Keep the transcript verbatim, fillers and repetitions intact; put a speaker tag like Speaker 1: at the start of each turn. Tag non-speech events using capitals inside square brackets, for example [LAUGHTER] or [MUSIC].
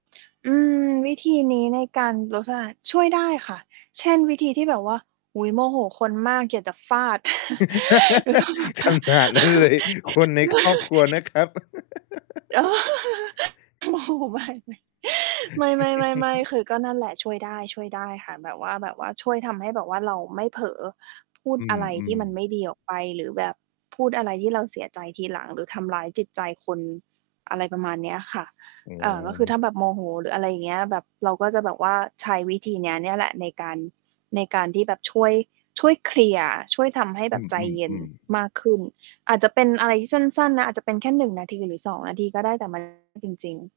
Speaker 1: อืม วิธีนี้ในการลดซ่า ช่วยได้ค่ะ เช่น วิธีที่แบบว่า อุ๊ย! โมโหคนมาก อยากจะฟาด [CHUCKLES] แล้วแบบว่า
Speaker 2: [LAUGHS] ขนาดนั้นเลย คนในครอบครัวน
Speaker 1: [LAUGHS]
Speaker 2: ะครับ [LAUGHS]
Speaker 1: อ๋อ โมโหมากเลย ไม่ ๆ ๆ
Speaker 2: [LAUGHS]
Speaker 1: ๆ คือก็นั่นแหละ ช่วยได้ ช่วยได้ค่ะ แบบว่า แบบว่าช่วยทำให้แบบว่าเราไม่เผลอพูด
Speaker 2: อื
Speaker 1: อะไรที่
Speaker 2: อ
Speaker 1: มัน
Speaker 2: ๆ
Speaker 1: ไม่ดีออกไป หรือแบบพูดอะไรที่เราเสียใจทีหลัง หรือทำร้ายจิตใจคน อะไรประมาณเนี้ยค่ะ
Speaker 2: อ
Speaker 1: เอ่อ ก็คือ
Speaker 2: ๋อ
Speaker 1: ถ้าแบบโมโห หรืออะไรอย่างเงี้ย แบบเราก็จะแบบว่าใช้วิธีนี้เนี่ยแหละ ในการ ในการที่แบบ ช่วย ช่วยเคลียร์ ช่วยทำให้แ
Speaker 2: อ
Speaker 1: บ
Speaker 2: ื
Speaker 1: บใจเย็น
Speaker 2: อ ๆ ๆ
Speaker 1: มากขึ้น อาจจะเป็นอะไรที่สั้น ๆ นะ อาจจะเป็นแค่ หนึ่ง นาที หรือ สอง นาที ก็ได้ แต่ มัน จริง ๆ